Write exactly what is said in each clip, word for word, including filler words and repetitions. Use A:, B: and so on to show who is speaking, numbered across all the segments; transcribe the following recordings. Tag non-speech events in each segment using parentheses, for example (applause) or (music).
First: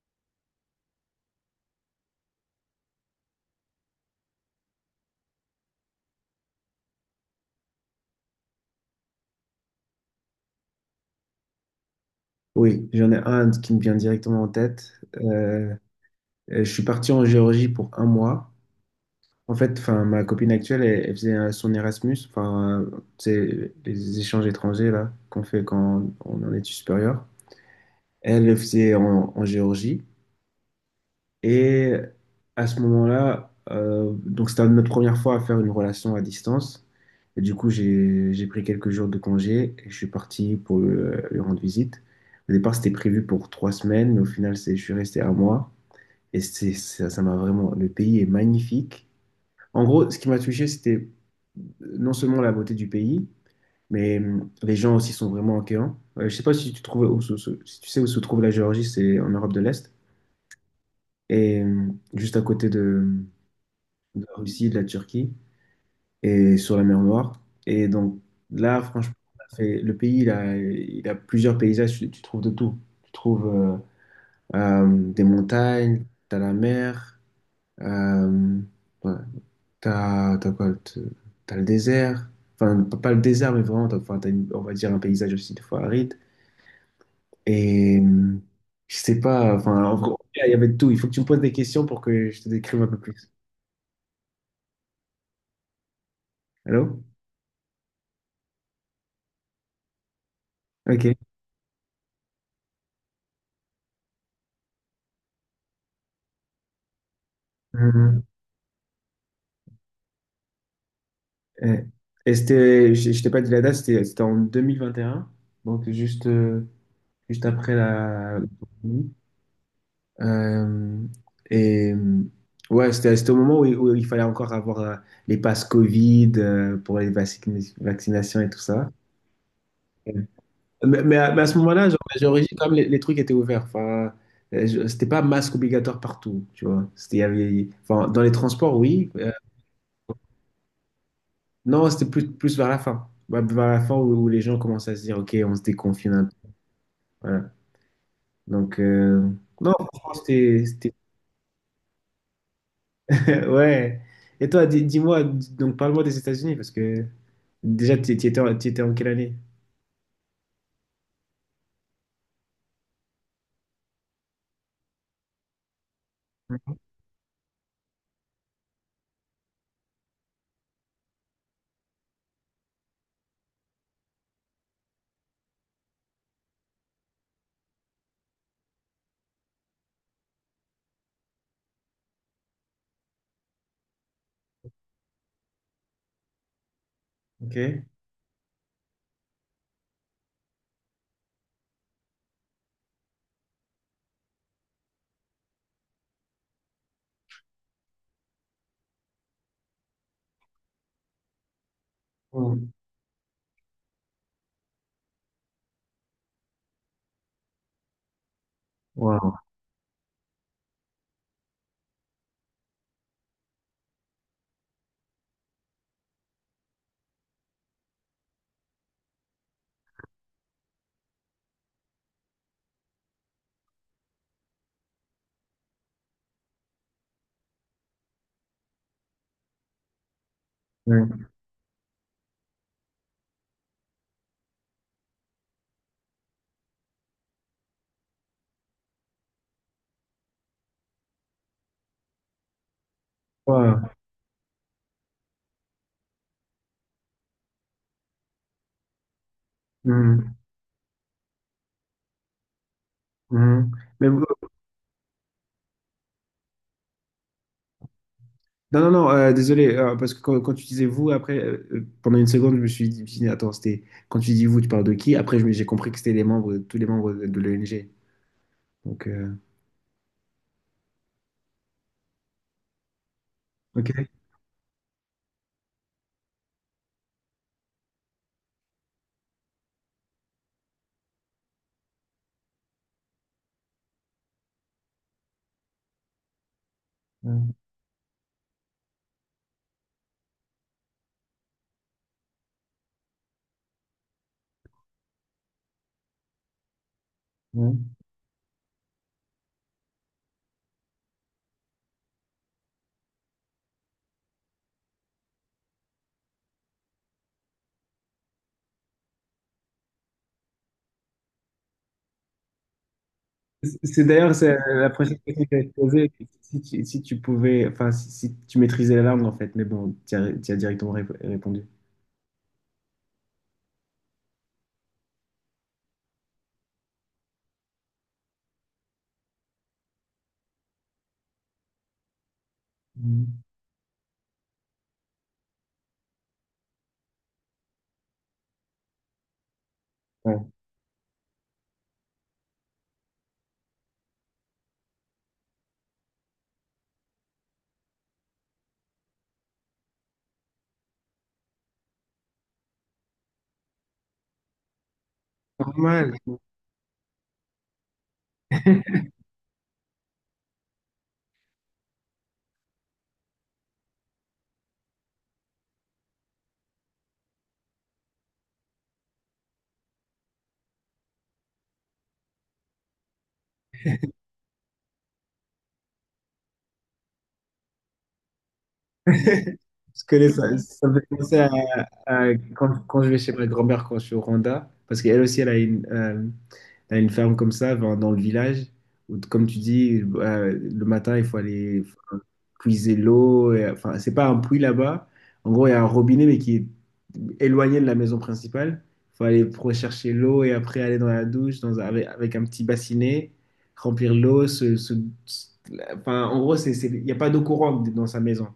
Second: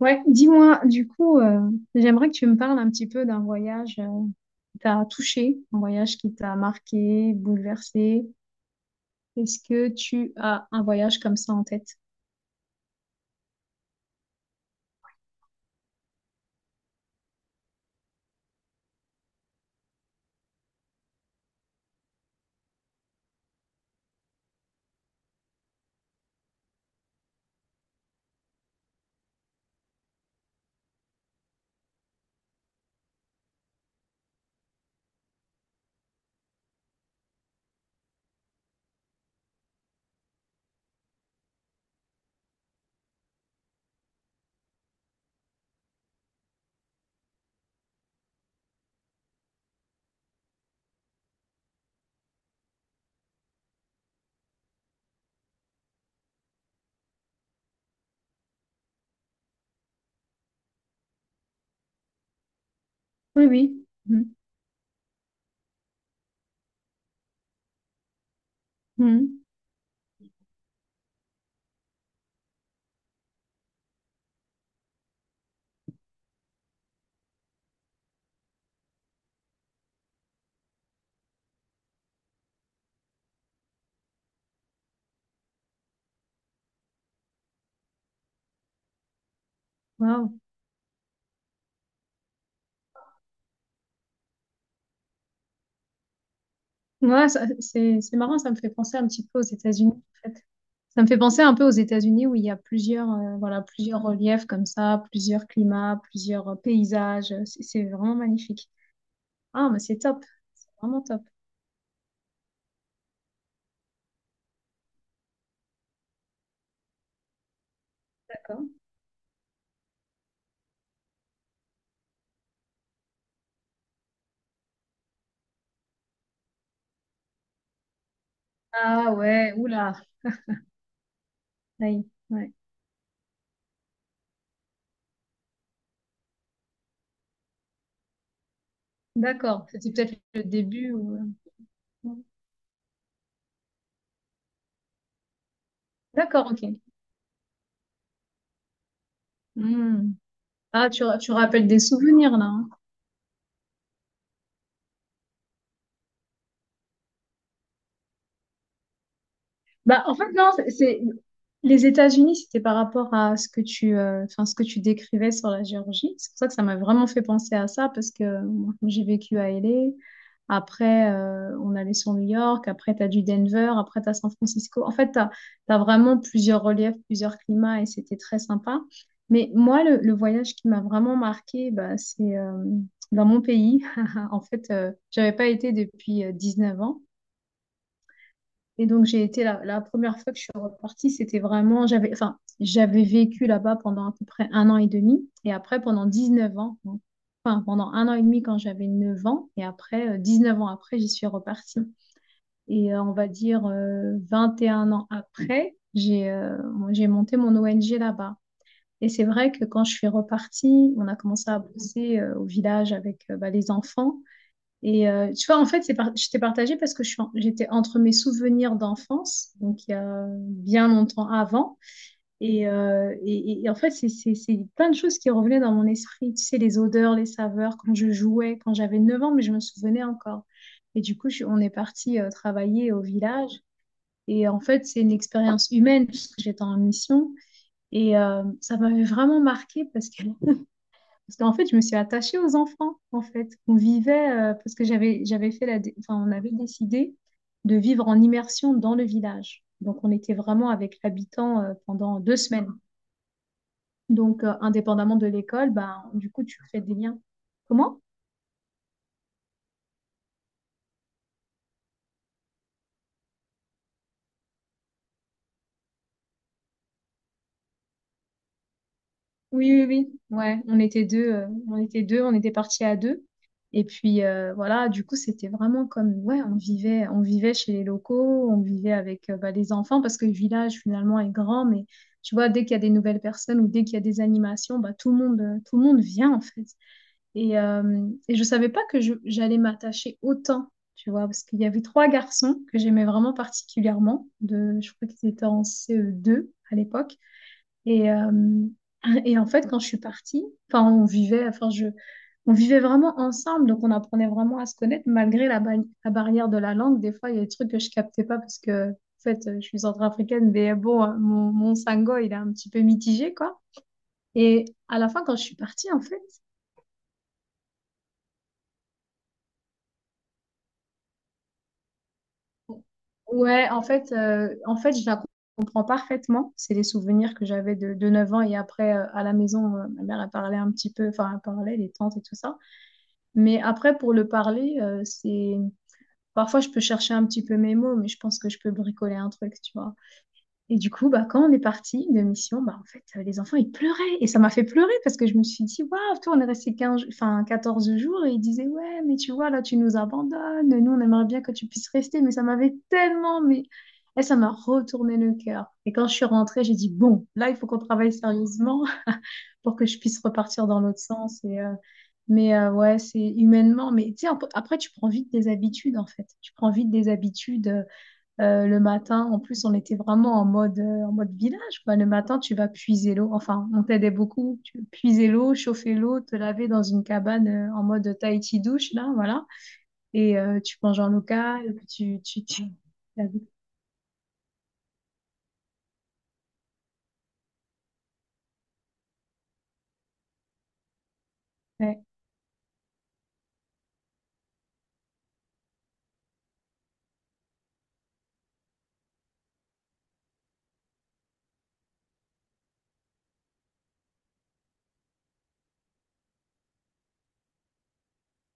A: Ouais, dis-moi, du coup, euh, j'aimerais que tu me parles un petit peu d'un voyage euh, qui t'a touché, un voyage qui t'a marqué, bouleversé. Est-ce que tu as un voyage comme ça en tête?
B: Oui, j'en ai un qui me vient directement en tête. Euh, euh, je suis parti en Géorgie pour un mois. En fait, enfin, ma copine actuelle, elle, elle faisait euh, son Erasmus, enfin, euh, c'est les échanges étrangers là qu'on fait quand on est en études supérieures. Elle le faisait en, en Géorgie. Et à ce moment-là, euh, donc c'était notre première fois à faire une relation à distance. Et du coup, j'ai j'ai pris quelques jours de congé et je suis parti pour le- lui rendre visite. Au départ, c'était prévu pour trois semaines, mais au final, c'est, je suis resté un mois. Et c'est, ça, ça m'a vraiment... Le pays est magnifique. En gros, ce qui m'a touché, c'était non seulement la beauté du pays, mais hum, les gens aussi sont vraiment accueillants. Euh, je sais pas si tu trouves où se- se- si tu sais où se trouve la Géorgie, c'est en Europe de l'Est. Et hum, juste à côté de,
A: Oui, oui.
B: de
A: Mhm.
B: la Russie, de la Turquie et sur la mer Noire. Et donc là, franchement,
A: Mhm.
B: on a fait- le pays, il a, il a plusieurs paysages, tu, tu trouves de tout. Tu trouves euh, euh, des montagnes, t'as la mer, euh, ouais, t'as, t'as quoi, t'as- t'as le désert. Enfin, pas pas le désert, mais vraiment, t'as, enfin, t'as une- on va dire un paysage aussi des fois aride. Et euh, je sais pas, enfin, en gros,
A: Waouh.
B: il y avait de tout. Il faut que tu me poses des questions pour que je te décrive un peu plus. Allô?
A: Ouais, ça- c'est, c'est marrant, ça me fait penser un petit peu aux États-Unis, en fait. Ça me
B: Ok.
A: fait penser un peu aux États-Unis où il y a plusieurs, euh, voilà, plusieurs reliefs comme ça, plusieurs climats, plusieurs euh, paysages. C'est c'est vraiment
B: Mm-hmm.
A: magnifique. Ah, mais c'est top, vraiment top.
B: Ouais. Et c'était, je, je t'ai pas dit la date, c'était c'était en deux mille vingt et un, donc juste, euh, juste après la...
A: D'accord.
B: Euh, et euh, ouais, c'était c'était au moment où, il où il fallait encore avoir euh, les passes Covid euh, pour les vaccina- vaccinations et tout ça.
A: Ah ouais, oula.
B: Ouais. Mais, mais à, mais à ce moment-là, genre,
A: Aïe.
B: j'ai
A: Ouais.
B: réussi quand même, les, les trucs étaient ouverts. Enfin, euh, je- c'était pas masque obligatoire partout, tu vois. C'était, il y avait, enfin, dans les transports, oui. euh,
A: D'accord, c'était peut-être le début ou...
B: Non, c'était plus, plus vers la fin. Ouais, vers la fin où, où les gens commencent à se dire, OK, on se déconfine un peu.
A: D'accord, ok.
B: Voilà. Donc, euh, non,
A: Hmm.
B: franchement, c'était.
A: Ah,
B: c'était-
A: tu, ra- tu rappelles des souvenirs là, hein.
B: (laughs) Ouais. Et toi, di- dis-moi, di- donc parle-moi des États-Unis, parce que déjà, tu tu étais, en- tu étais en quelle année?
A: Bah, en fait, non, c'est c'est- les États-Unis, c'était par rapport à ce que tu, euh, enfin, ce que tu décrivais sur la Géorgie. C'est pour ça que ça m'a vraiment fait penser à ça, parce que moi, comme j'ai vécu à L A. Après, euh, on allait sur New York. Après, tu as du Denver. Après, tu as San Francisco. En fait, tu as vraiment plusieurs reliefs, plusieurs climats, et c'était très sympa. Mais moi, le, le voyage qui m'a vraiment marqué, bah, c'est euh, dans mon pays. (laughs) En fait, euh, j'avais pas été depuis euh, neuf ans.
B: OK.
A: Et donc, j'ai été la, la première fois que je suis repartie, c'était vraiment, j'avais, enfin, j'avais vécu là-bas pendant à peu près un an et demi, et après pendant dix-neuf ans, donc, enfin, pendant un an et demi quand j'avais neuf ans, et après, euh, neuf ans après, j'y suis repartie.
B: Mm.
A: Et euh, on va dire euh, vingt et un ans après, j'ai euh, j'ai monté mon O N G là-bas. Et c'est
B: Wow.
A: vrai que quand je suis repartie, on a commencé à bosser euh, au village avec euh, bah, les enfants. Et euh, tu vois, en fait, c'est par- je t'ai partagé parce que je suis en- j'étais entre mes souvenirs d'enfance, donc il y a bien longtemps avant, et, euh, et- et- et en fait, c'est c'est- c'est plein de choses qui revenaient dans mon esprit. Tu sais, les odeurs, les saveurs, quand je jouais, quand j'avais neuf ans, mais je me souvenais encore. Et du
B: Ouais.
A: coup, je- on est parti euh, travailler au village. Et en fait, c'est une expérience humaine puisque j'étais en mission. Et euh, ça m'avait vraiment marqué parce que parce qu'en fait, je me suis attachée aux enfants, en fait. On
B: Wow.
A: vivait, euh, parce que j'avais, j'avais fait la, dé- enfin, on avait décidé de vivre en immersion dans le village. Donc, on était
B: Mhm.
A: vraiment avec l'habitant euh, pendant deux semaines.
B: Mhm. Mais vous-
A: Donc, euh, indépendamment de l'école, ben, du coup, tu fais des liens. Comment?
B: non, non, non, euh, désolé, euh, parce que quand, quand tu disais vous, après, euh, euh, pendant une seconde, je me suis dit, attends, c'était quand tu dis vous, tu parles de qui? Après, je me- j'ai compris que c'était les membres, tous les membres de, de l'O N G. Donc, euh,
A: Oui, oui, oui. Ouais, on était deux, euh, on était deux, on était partis à deux. Et
B: ok.
A: puis euh, voilà, du coup, c'était vraiment comme ouais, on vivait, on vivait chez les locaux, on vivait avec euh, bah, les enfants parce que le village finalement est grand, mais tu vois, dès qu'il y a des nouvelles personnes ou dès qu'il y a des animations, bah tout le monde, euh, tout le monde vient en fait.
B: Mhm.
A: Et euh, et je savais pas que je- j'allais m'attacher autant, tu vois, parce qu'il y avait trois garçons que j'aimais vraiment particulièrement. De, je crois qu'ils étaient en C E deux à l'époque.
B: Mhm.
A: Et, euh, et en fait, quand je suis partie, enfin, on vivait, enfin, je, on vivait vraiment ensemble, donc on apprenait vraiment à se connaître malgré la, ba- la barrière de la langue. Des fois, il y a des trucs que je captais pas parce que, en fait, je suis centrafricaine, mais bon, hein, mon, mon sango, il est un petit peu mitigé, quoi.
B: C'est c'est d'ailleurs c'est
A: Et
B: la
A: à la
B: prochaine
A: fin, quand
B: question
A: je
B: que
A: suis
B: j'allais te
A: partie, en
B: poser.
A: fait,
B: Si tu, si tu pouvais, enfin, si, si tu maîtrisais la langue, en fait, mais bon, tu as, tu as directement rép- répondu.
A: ouais, en fait, euh, en fait, je la comprends parfaitement. C'est les souvenirs que j'avais de, de neuf ans et après, euh, à la maison, euh, ma mère, elle parlait un petit peu, enfin, elle parlait, les tantes et tout ça.
B: Mhm.
A: Mais après, pour le parler, euh, c'est... Parfois, je peux chercher un petit peu mes mots, mais je pense que je peux bricoler un truc, tu vois.
B: Ouais.
A: Et du coup, bah, quand on est parti de mission, bah, en fait, euh, les enfants, ils pleuraient. Et ça m'a fait pleurer parce que je me suis dit, waouh, toi, on est resté quinze enfin, quatorze jours et ils disaient, ouais, mais tu vois, là, tu nous abandonnes. Nous, on aimerait bien que tu puisses rester. Mais ça m'avait tellement, mais et ça m'a retourné le cœur. Et quand
B: Normal.
A: je suis rentrée, j'ai dit, bon, là, il faut qu'on travaille sérieusement
B: (laughs)
A: pour que je puisse repartir dans l'autre sens. Et, euh, mais euh, ouais, c'est humainement. Mais tu sais, ap- après, tu prends vite des habitudes, en fait. Tu prends vite des habitudes. Euh, euh, le matin, en plus, on était vraiment en mode, euh, en mode village, quoi. Le matin, tu vas puiser l'eau. Enfin, on t'aidait beaucoup. Tu puiser l'eau, chauffer l'eau, te laver dans une cabane euh, en mode Tahiti douche, là, voilà.
B: Je connais
A: Et
B: ça.
A: euh, tu
B: Ça me
A: manges
B: fait
A: en
B: penser à,
A: local, tu...
B: à
A: tu, tu...
B: quand, quand je vais
A: Ouais,
B: chez ma grand-mère quand je suis au Rwanda, parce qu'elle aussi, elle a une... T'as une ferme comme ça, enfin, dans le village où, comme tu dis, euh, le matin, il faut aller, enfin,
A: (laughs)
B: puiser l'eau. Et enfin, c'est pas un puits là-bas. En gros, il y a un robinet, mais qui est éloigné de la maison principale. Il faut aller rechercher l'eau et après aller dans la douche dans, un- avec, avec un petit bassinet, remplir l'eau... se- se- se- enfin, en gros, c'est, c'est- il n'y a pas d'eau courante dans sa maison.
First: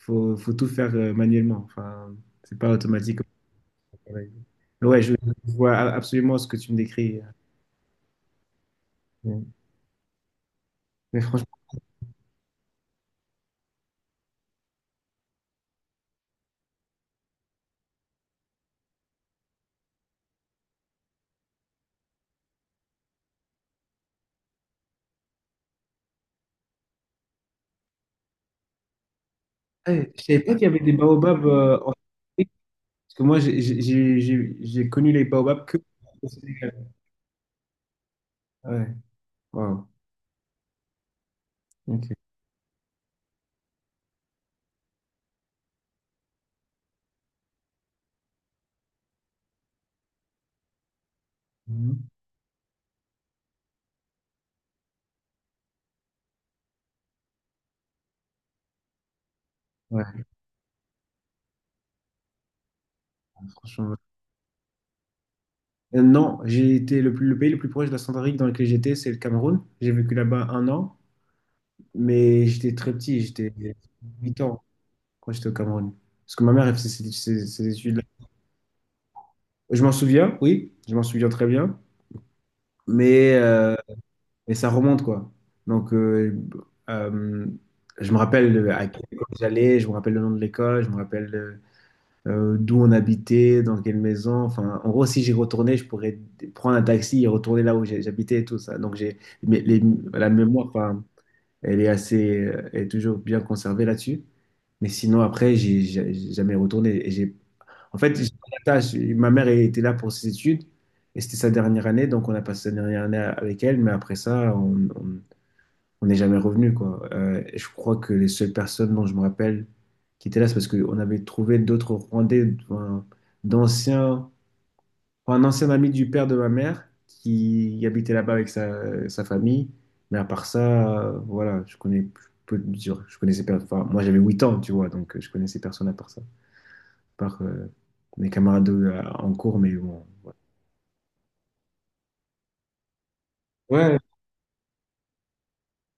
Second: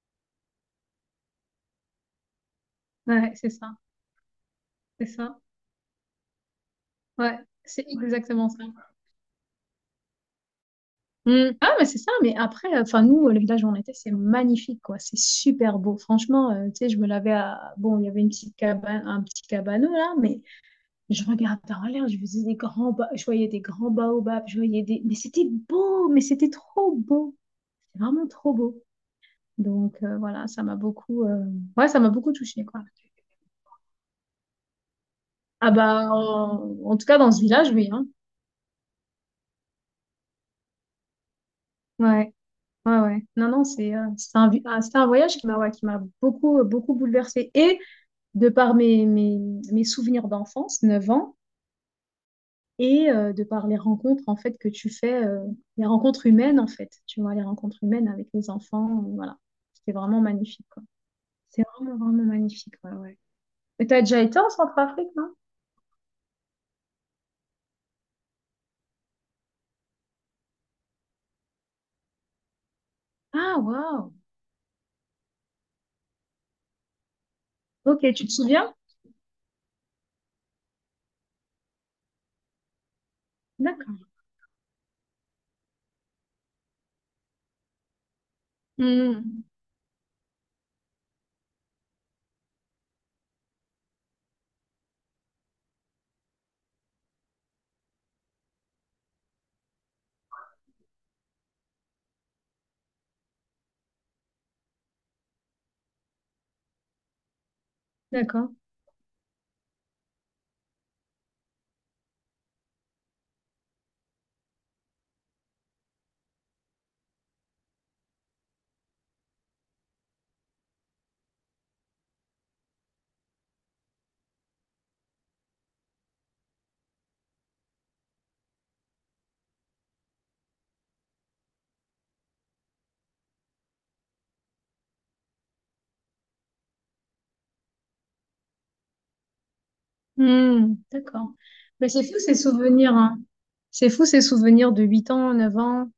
B: Il faut, faut tout faire euh, manuellement. Enfin, c'est pas automatique.
A: ouais, c'est ça.
B: Ouais,
A: C'est
B: je
A: ça.
B: vois absolument ce que tu me décris.
A: Ouais, c'est exactement ça.
B: Mais
A: Mm.
B: franchement...
A: Ah, mais c'est ça, mais après, enfin, nous, le village où on était, c'est magnifique, quoi. C'est super beau. Franchement, euh, tu sais, je me lavais à. Bon, il y avait une petite cabane, un petit cabanon, là, mais je regardais en l'air, je faisais des grands ba- je voyais des grands baobabs, je voyais des. Mais c'était beau, mais c'était trop beau. C'est vraiment trop beau. Donc,
B: Ouais,
A: euh,
B: je savais
A: voilà,
B: pas qu'il
A: ça
B: y
A: m'a
B: avait des
A: beaucoup. Euh,
B: baobabs euh,
A: Ouais,
B: en
A: ça m'a beaucoup
B: Afrique,
A: touchée, quoi.
B: parce que moi j'ai j'ai- j'ai- j'ai- j'ai connu les baobabs
A: Ah,
B: que
A: bah,
B: au Sénégal.
A: en, en tout cas, dans ce village, oui, hein.
B: Ouais, wow. Ok.
A: Ouais. Ouais, ouais. Non, non, c'est euh, c'est un, vi- ah, c'est un voyage qui m'a ouais, qui m'a beaucoup, euh, beaucoup bouleversée. Et de par mes, mes, mes souvenirs d'enfance, neuf ans,
B: Mhm.
A: et euh, de par les rencontres en fait que tu fais, euh, les rencontres humaines en fait, tu vois, les rencontres humaines avec les enfants, euh, voilà. C'était vraiment
B: Ouais,
A: magnifique, quoi. C'est vraiment, vraiment magnifique, ouais, ouais. Mais
B: franchement.
A: t'as déjà été en Centrafrique, non?
B: Euh, non, j'ai été le plus, le pays le plus proche de la Centrafrique dans lequel j'étais, c'est le Cameroun. J'ai vécu là-bas un an, mais j'étais très petit, j'étais
A: Ah, waouh!
B: huit ans quand j'étais au Cameroun. Parce que ma mère, elle faisait ses, ses- ses études
A: Ok,
B: là.
A: tu te souviens?
B: Je m'en souviens, oui, je m'en souviens très bien, mais euh,
A: D'accord.
B: et ça remonte, quoi. Donc, euh, euh, je me rappelle à quelle école
A: Hmm,
B: j'allais, je me rappelle le nom de l'école, je me rappelle euh, euh, d'où on habitait, dans quelle maison. Enfin, en gros, si j'y retournais, je pourrais prendre un taxi et retourner là où j'ai- j'habitais et tout ça. Donc, j'ai mais les- la mémoire, enfin, elle est assez, euh, elle est toujours bien conservée là-dessus. Mais sinon, après, j'ai j'ai- j'ai jamais retourné. Et j'ai, en fait, j'ai
A: d'accord.
B: pas d'attache. Ma mère elle était là pour ses études et c'était sa dernière année, donc on a passé sa dernière année avec elle. Mais après ça, on, on n'est jamais revenu, quoi. Euh, et je crois que les seules personnes dont je me rappelle qui étaient là, c'est parce qu'on avait trouvé d'autres Rwandais, enfin, d'anciens, enfin, un ancien ami du père de ma mère qui habitait là-bas avec sa, sa famille. Mais à part ça, euh, voilà, je connais peu de je je connaissais per- enfin, moi j'avais huit ans, tu vois, donc euh, je connaissais personne à part ça, à part euh, mes camarades euh, en cours, mais bon.
A: Hmm, d'accord. Mais c'est fou ces souvenirs, hein. C'est
B: Ouais,
A: fou ces souvenirs de huit ans, neuf ans,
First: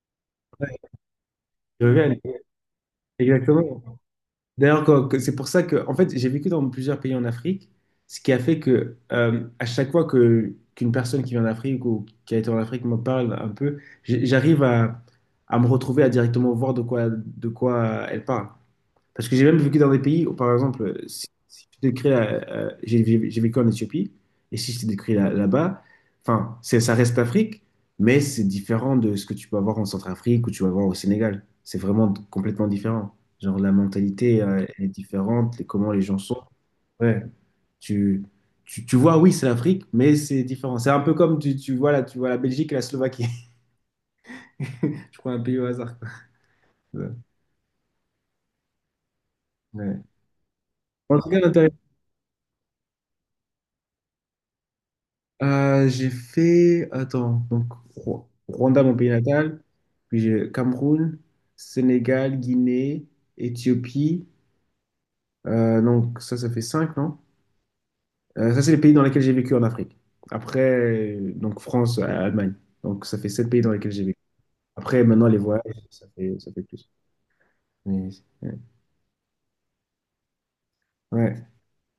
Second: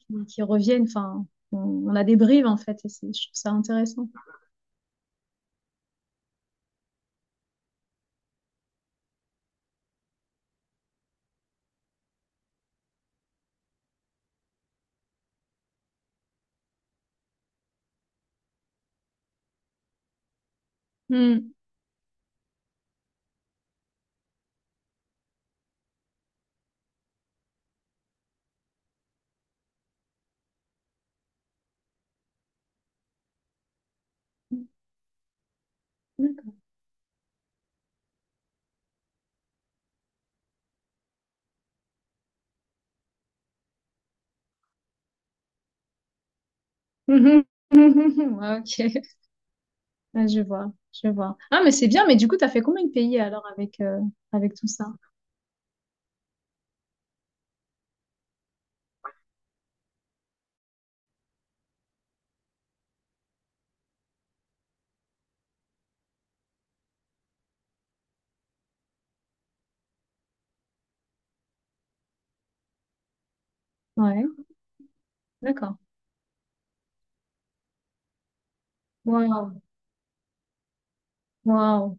A: qui qui
B: ouais,
A: reviennent, enfin, on,
B: je
A: on a
B: reviens,
A: des bribes en fait, et c'est- je trouve ça
B: exactement.
A: intéressant.
B: D'ailleurs, quoi, que- c'est pour ça que, en fait, j'ai vécu dans plusieurs pays en Afrique, ce qui a fait que, euh, à chaque fois que qu'une personne qui vient d'Afrique ou qui a été en Afrique me parle un peu, j'- j'arrive à, à me retrouver à directement voir de quoi, de quoi elle parle. Parce que j'ai même vécu dans des pays où, par exemple, si,
A: Hmm.
B: si je te décris, euh, euh, j'ai j'ai- j'ai vécu en Éthiopie, et si je te décris là- là-bas, enfin, c'est, ça reste l'Afrique, mais c'est différent de ce que tu peux avoir en Centrafrique ou tu vas voir au Sénégal. C'est vraiment complètement différent. Genre, la mentalité, euh, elle est différente, les- comment les gens sont. Ouais, tu, tu, tu vois, oui, c'est l'Afrique, mais c'est différent. C'est un peu comme tu, tu vois, là, tu vois la Belgique et la Slovaquie. (laughs) Je crois un pays au hasard, quoi. Ouais.
A: D'accord. Ah, (laughs) ok,
B: Ouais.
A: ah, je vois, je
B: En tout
A: vois.
B: cas,
A: Ah, mais
B: intéressant.
A: c'est bien, mais du coup, t'as fait combien de pays alors avec, euh, avec tout ça?
B: Euh, j'ai fait, attends, donc Rw- Rwanda, mon pays natal, puis j'ai Cameroun, Sénégal, Guinée, Éthiopie. Euh, donc ça, ça fait cinq, non? Euh, ça, c'est les pays dans lesquels j'ai vécu en Afrique. Après, euh, donc France, euh, Allemagne. Donc ça fait sept pays dans lesquels j'ai vécu.
A: Ouais,
B: Après, maintenant, les voyages,
A: d'accord.
B: ça fait, ça fait plus. Mais, ouais.
A: Waouh,
B: Ouais.
A: waouh.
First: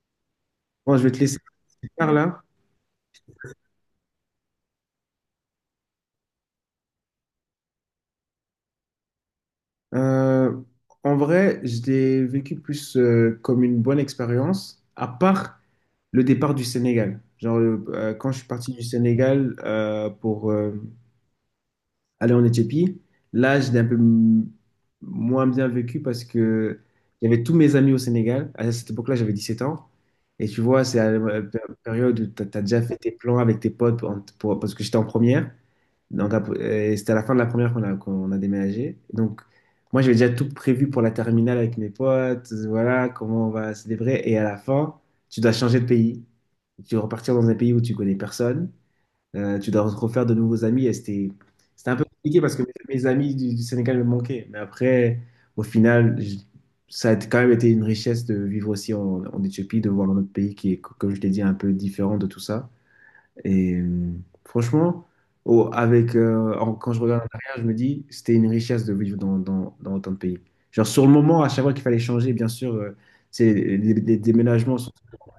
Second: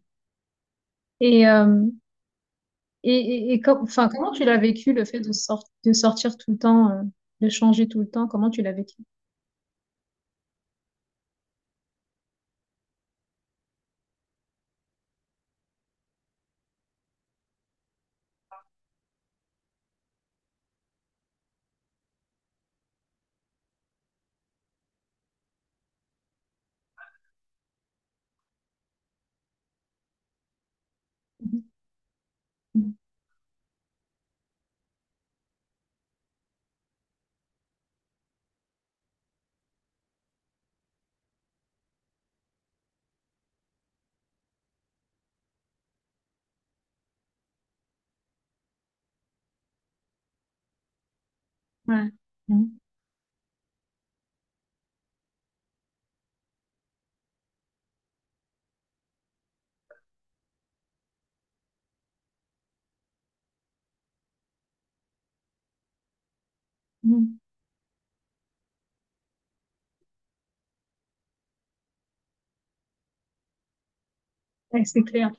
B: Bon, je vais te laisser
A: Et, euh,
B: par là.
A: et, et, et com- enfin, comment tu l'as vécu le fait de, sor- de sortir tout le temps, euh, de changer tout le temps? Comment tu l'as vécu?
B: Euh, en vrai, je l'ai vécu plus euh, comme une bonne expérience, à part le départ du Sénégal. Genre, le- euh, quand je suis parti du Sénégal euh, pour euh, aller en Éthiopie, là, je l'ai un peu m- moins bien vécu parce que j'avais tous mes amis au Sénégal. À cette époque-là, j'avais dix-sept ans. Et tu vois, c'est à la pé- période où tu as déjà
A: Mhm.
B: fait tes plans avec tes potes pour- pour- parce que j'étais en première. Donc, ap- euh, c'était à la fin de la première qu'on a, qu'on a déménagé. Donc, moi, j'avais déjà tout prévu pour la terminale avec mes potes. Voilà, comment on va célébrer. Et à la fin, tu dois changer de pays. Tu dois repartir dans un pays où tu connais personne. Euh, tu dois te refaire de nouveaux amis. Et c'était, c'était un peu
A: Ouais,
B: compliqué parce que
A: mhm.
B: mes, mes amis du, du Sénégal me manquaient. Mais après, au final, je- ça a été- quand même été une richesse de vivre aussi en, en Éthiopie, de voir un autre pays qui est, co- comme je l'ai dit, un peu différent de tout ça. Et euh, franchement, au- avec, euh, en- quand je regarde en
A: Mhm.
B: arrière, je me dis, c'était une richesse de vivre dans, dans, dans autant de pays. Genre, sur le moment, à chaque fois qu'il fallait changer, bien sûr, euh, c'est, les, les déménagements
A: Ouais,
B: sont,
A: c'est clair.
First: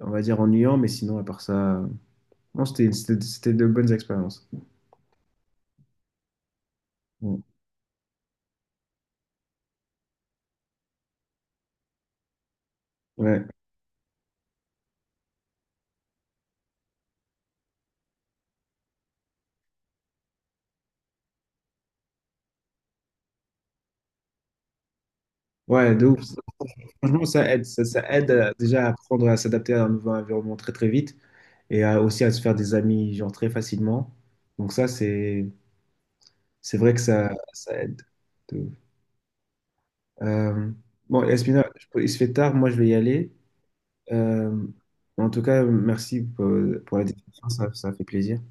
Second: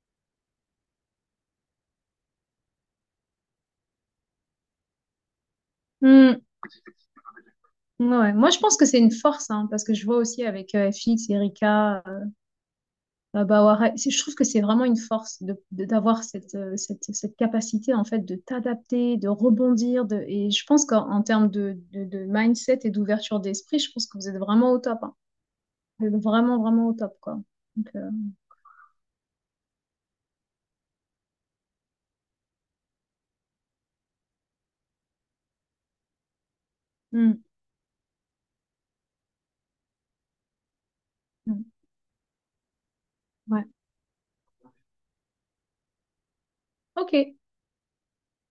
B: on va dire, ennuyants, mais sinon, à part ça, euh, non, c'était, c'était, c'était de bonnes expériences.
A: Hmm.
B: Ouais,
A: Ouais. Moi, je pense que c'est une force, hein, parce que je vois aussi avec euh, F X, Erika. Euh,
B: ouais,
A: bah, ouais, c'est- je trouve que c'est vraiment une force de, de- d'avoir cette, euh, cette, cette capacité en fait de t'adapter, de rebondir. De, et je pense qu'en en termes de, de, de mindset et d'ouverture d'esprit, je pense que vous êtes vraiment au top, hein.
B: ouais, de
A: Vous
B: ouf.
A: êtes vraiment, vraiment au top,
B: Franchement,
A: quoi.
B: ça aide. Ça,
A: Donc,
B: ça
A: euh,
B: aide euh, déjà à apprendre à s'adapter à un nouveau environnement très, très vite et à- aussi à se faire des amis, genre, très facilement. Donc, ça, c'est, c'est vrai que ça,
A: mm,
B: ça aide. Euh, bon,
A: mm,
B: Yasmina, je peux- il se fait tard, moi je vais y aller.
A: ouais.
B: Euh, en tout cas, merci pour, pour la
A: Ok.
B: discussion, ça ça fait plaisir.